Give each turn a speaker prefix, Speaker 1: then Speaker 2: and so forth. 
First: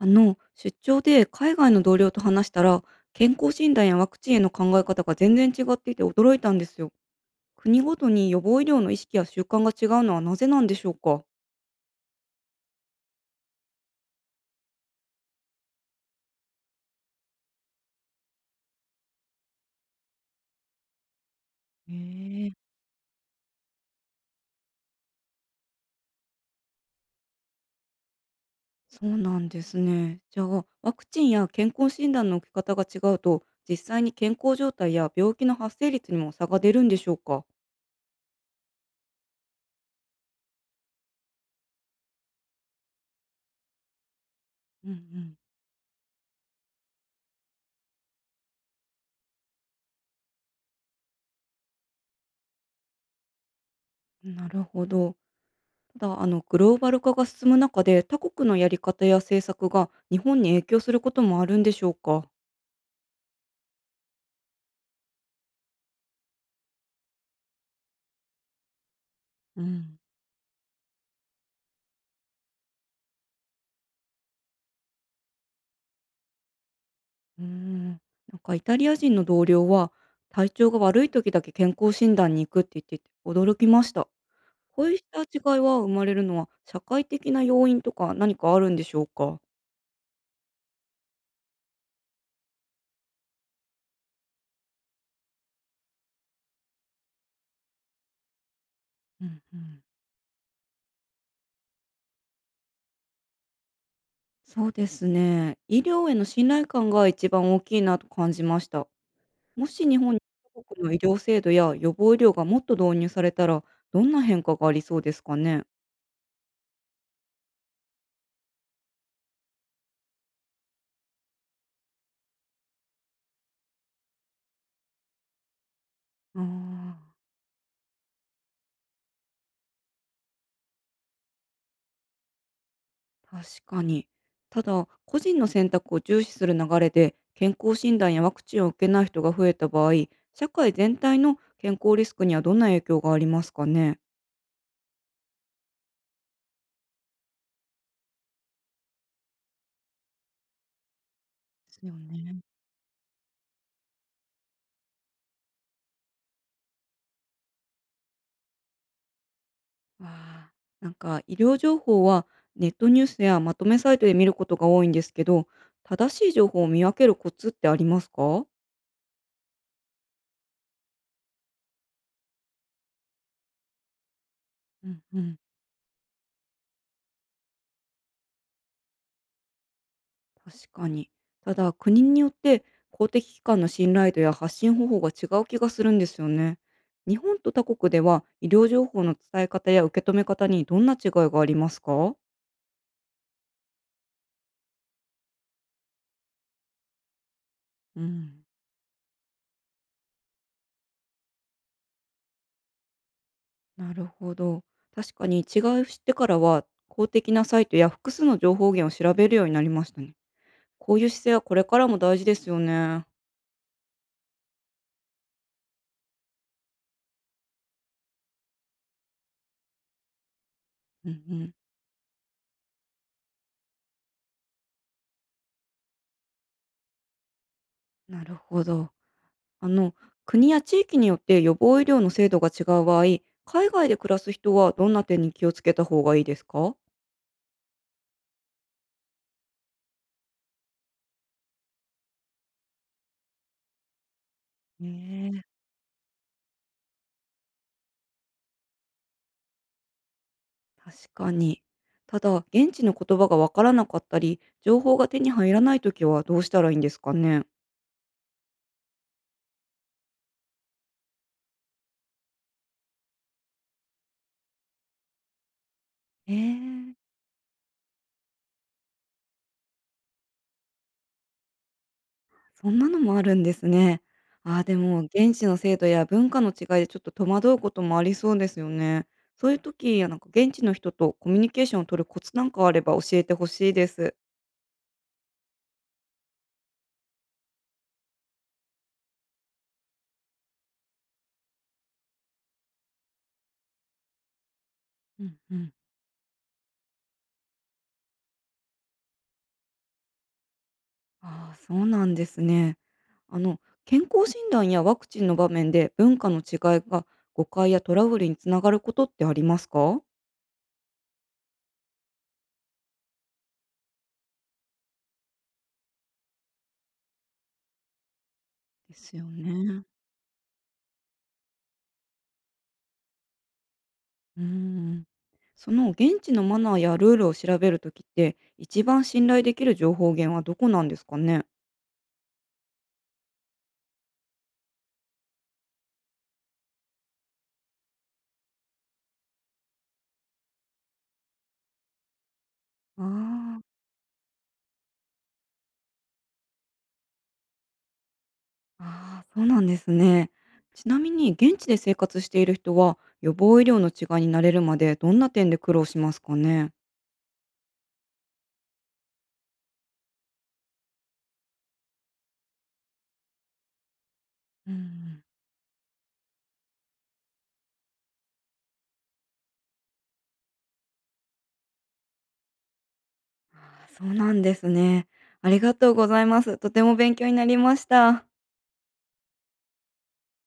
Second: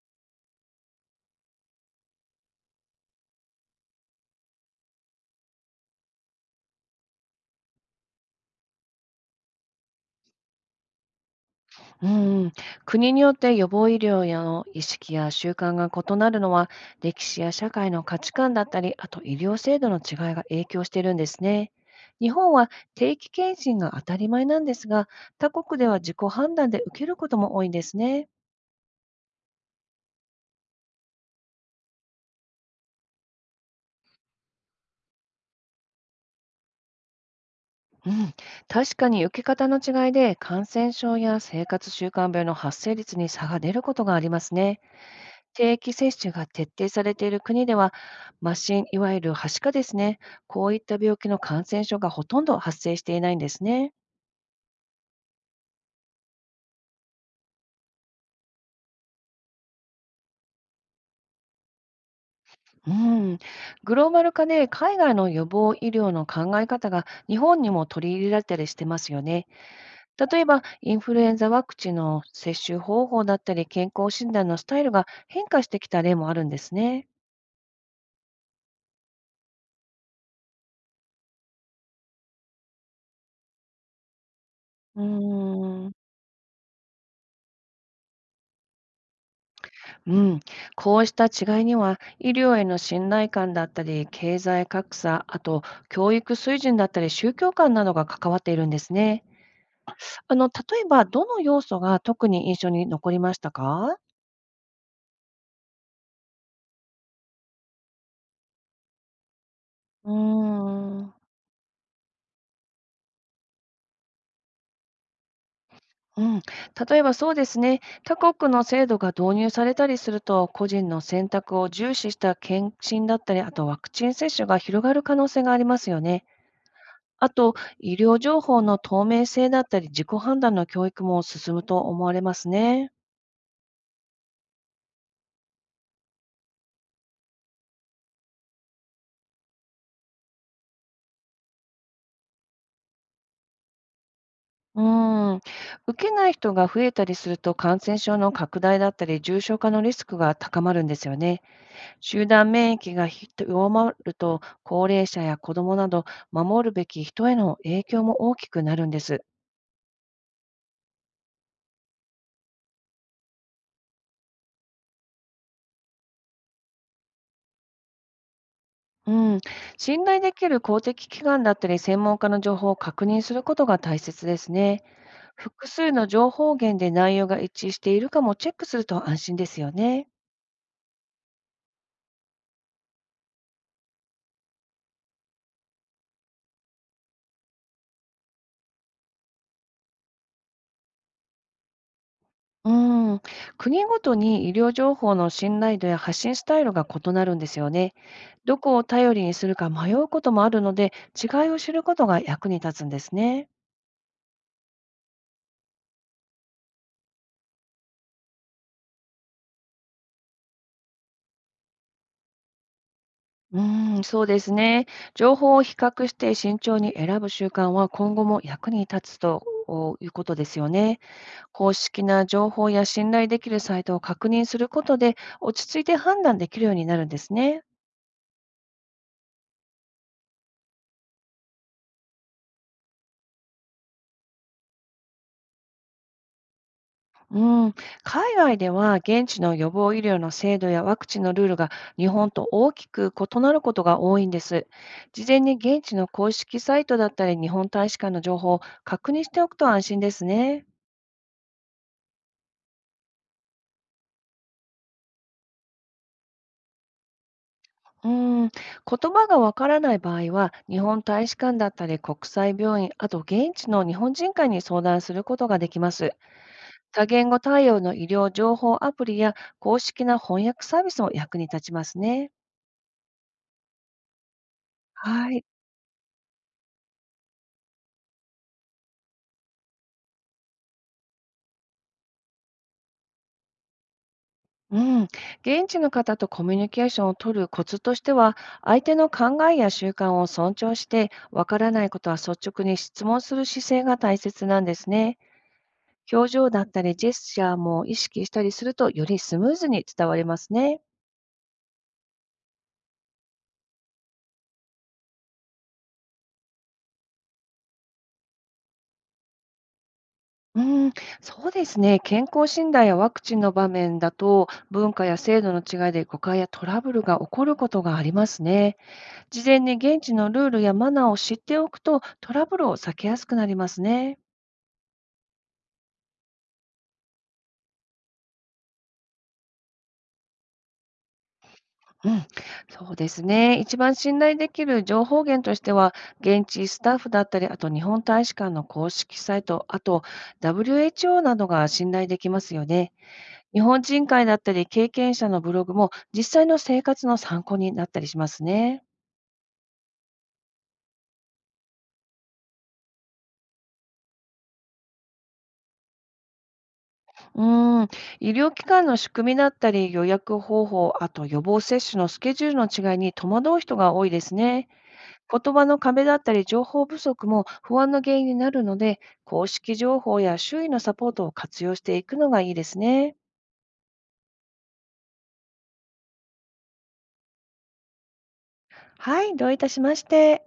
Speaker 1: 出張で海外の同僚と話したら、健康診断やワクチンへの考え方が全然違っていて驚いたんですよ。国ごとに予防医療の意識や習慣が違うのはなぜなんでしょうか？
Speaker 2: うん、国によって予防医療やの意識や習慣が異なるのは、歴史や社会の価値観だったり、あと医療制度の違いが影響しているんですね。
Speaker 1: へえ
Speaker 2: 日本
Speaker 1: ー、
Speaker 2: は定期検診が当たり前なんですが、他国では自己判断で受けることも多いんですね。
Speaker 1: そうなんですね。じゃあ、ワクチンや健康診断の受け方が違うと、実際に健康状態や病気の発生率にも差が出るんでしょうか？
Speaker 2: うん、確かに受け方の違いで感染症や生活習慣病の発生率に差が出ることがありますね。
Speaker 1: うん
Speaker 2: 定期接種が徹底されている国では、麻疹、いわゆるはしかですね、こういった病気の感染症がほとんど発生していないんですね。
Speaker 1: うん。なるほど。ただ、グローバル化が進む中で、他国のやり方や政策が日本に影響することもあるんでしょうか？
Speaker 2: うん、グローバル化で海外の予防医療の考え方が日本にも取り入れられたりしてますよね。
Speaker 1: うん。
Speaker 2: 例えば、インフルエンザワクチンの接種方法だったり、健康診断のスタイルが変化してきた例もあるんですね。
Speaker 1: なんかイタリア人の同僚は、体調が悪い時だけ健康診断に行くって言ってて驚きました。こう
Speaker 2: うー
Speaker 1: した違いは生
Speaker 2: ん
Speaker 1: まれるのは社会的な要因とか何かあるんでしょうか？
Speaker 2: うん、こうした違いには、医療への信頼感だったり、経済格差、あと教育水準だったり宗教観などが関わっているんですね。
Speaker 1: うんうん、
Speaker 2: 例えば、どの要素が特に印象に残りましたか？
Speaker 1: そうですね。医療への信頼感が一番大きいなと感じました。もし日
Speaker 2: うー
Speaker 1: 本に各国の医
Speaker 2: ん、
Speaker 1: 療制度や予防医療がもっと導入されたら、どんな変化がありそうですかね？
Speaker 2: うん、例えばそうですね、他国の制度が導入されたりすると、個人の選択を重視した検診だったり、あとワクチン接種が広がる可能性がありますよね。
Speaker 1: ああー、
Speaker 2: あと、医療情報の透明性だったり、自己判断の教育も進むと思われますね。
Speaker 1: 確かに。ただ、個人の選択を重視する流れで、健康診断やワクチンを受けない人が増えた場合、社会全体の健康リスクにはどんな影響がありますかね。
Speaker 2: うーん。受けない人が増えたりすると、感染症の拡大だったり、重症化のリスクが高まるんですよね。
Speaker 1: ですよ
Speaker 2: 集
Speaker 1: ね。
Speaker 2: 団免疫がひ弱まると、高齢者や子どもなど、守るべき人への影響も大きくなるんです。
Speaker 1: わあ、なんか医療情報はネットニュースやまとめサイトで見ることが多いんですけど、正しい情報を見分けるコツってありますか？
Speaker 2: うん、信頼できる公的機関だったり、専門家の情報を確認することが大切ですね。
Speaker 1: うんうん。
Speaker 2: 複数の情報源で内容が一致しているかもチェックすると安心ですよね。
Speaker 1: 確かに。ただ、国によって公的機関の信頼度や発信方法が違う気がするんですよね。日本と他国では医療情報の伝え方や受け止め方にどんな違いがありますか？
Speaker 2: うん、国ごとに医療情報の信頼度や発信スタイルが異なるんですよね。
Speaker 1: うん、
Speaker 2: どこを頼りにするか迷うこともあるので、違いを知ることが役に立つんですね。
Speaker 1: なるほど。確かに違いを知ってからは公的なサイトや複数の情報源を調べるようになりましたね。こういう姿勢はこれからも大事ですよね。
Speaker 2: うん、そうですね。情報を比較して慎重に選ぶ習慣は、今後も役に立つとおいうことですよね。
Speaker 1: うんうん。
Speaker 2: 公式な情報や信頼できるサイトを確認することで、落ち着いて判断できるようになるんですね。
Speaker 1: なるほど。あの、国や地域によって予防医療の制度が違う場合、海外で暮らす人はどんな点に気をつけた方がいいですか？
Speaker 2: うん、海外では現地の予防医療の制度やワクチンのルールが日本と大きく異なることが多いんです。事
Speaker 1: ね
Speaker 2: 前に
Speaker 1: え、
Speaker 2: 現地の公式サイトだったり、日本大使館の情報を確認しておくと安心ですね。
Speaker 1: 確かに。ただ、現地の言葉がわからなかったり、情報が手に入らないときはどうしたらいいんですかね？
Speaker 2: うん、言葉がわからない場合は、日本大使館だったり国際病院、あと現地の日本人会に相談することができます。
Speaker 1: え
Speaker 2: 多
Speaker 1: え、
Speaker 2: 言語対応の医療情報アプリや公式な翻訳サービスも役に立ちますね。
Speaker 1: そんなのもあるんですね。ああ、でも、現
Speaker 2: はい。
Speaker 1: 地の制度や文化の違いでちょっと戸惑うこともありそうですよね。そういう時、なんか現地の人とコミュニケーションを取るコツなんかあれば教えてほしいです。
Speaker 2: うん、現地の方とコミュニケーションを取るコツとしては、相手の考えや習慣を尊重して、わからないことは率直に質問する姿勢が大切なんですね。
Speaker 1: うんうん。
Speaker 2: 表情だったりジェスチャーも意識したりすると、よりスムーズに伝わりますね。
Speaker 1: ああ、そうなんですね。あの、健康診断やワクチンの場面で文化の違いが誤解やトラブルにつながることってありますか？
Speaker 2: うん、そうですね。健康診断やワクチンの場面だと、文化や制度の違いで誤解やトラブルが起こることがありますね。
Speaker 1: ですよ
Speaker 2: 事前に
Speaker 1: ね。
Speaker 2: 現地のルールやマナーを知っておくと、トラブルを避けやすくなりますね。
Speaker 1: うん。その現地のマナーやルールを調べるときって、一番信頼できる情報源はどこなんですかね？
Speaker 2: うん、そうですね。一番信頼できる情報源としては、現地スタッフだったり、あと日本大使館の公式サイト、あと WHO などが信頼できますよね。
Speaker 1: あ
Speaker 2: 日
Speaker 1: ー
Speaker 2: 本人会だったり、経験者のブログも実際の生活の参考になったりしますね。
Speaker 1: あー、あ、そうなんですね。ちなみに、現地で生活している人は、予防医療の違いになれるまでどんな点で苦労しますかね？
Speaker 2: うん、医療機関の仕組みだったり、予約方法、あと予防接種のスケジュールの違いに戸惑う人が多いですね。
Speaker 1: うん。
Speaker 2: 言葉の壁だったり情報不足も不安の原因になるので、公式情報や周囲のサポートを活用していくのがいいですね。
Speaker 1: あ、そうなんですね。ありがとうございます。とても勉強になりました。
Speaker 2: はい、どういたしまして。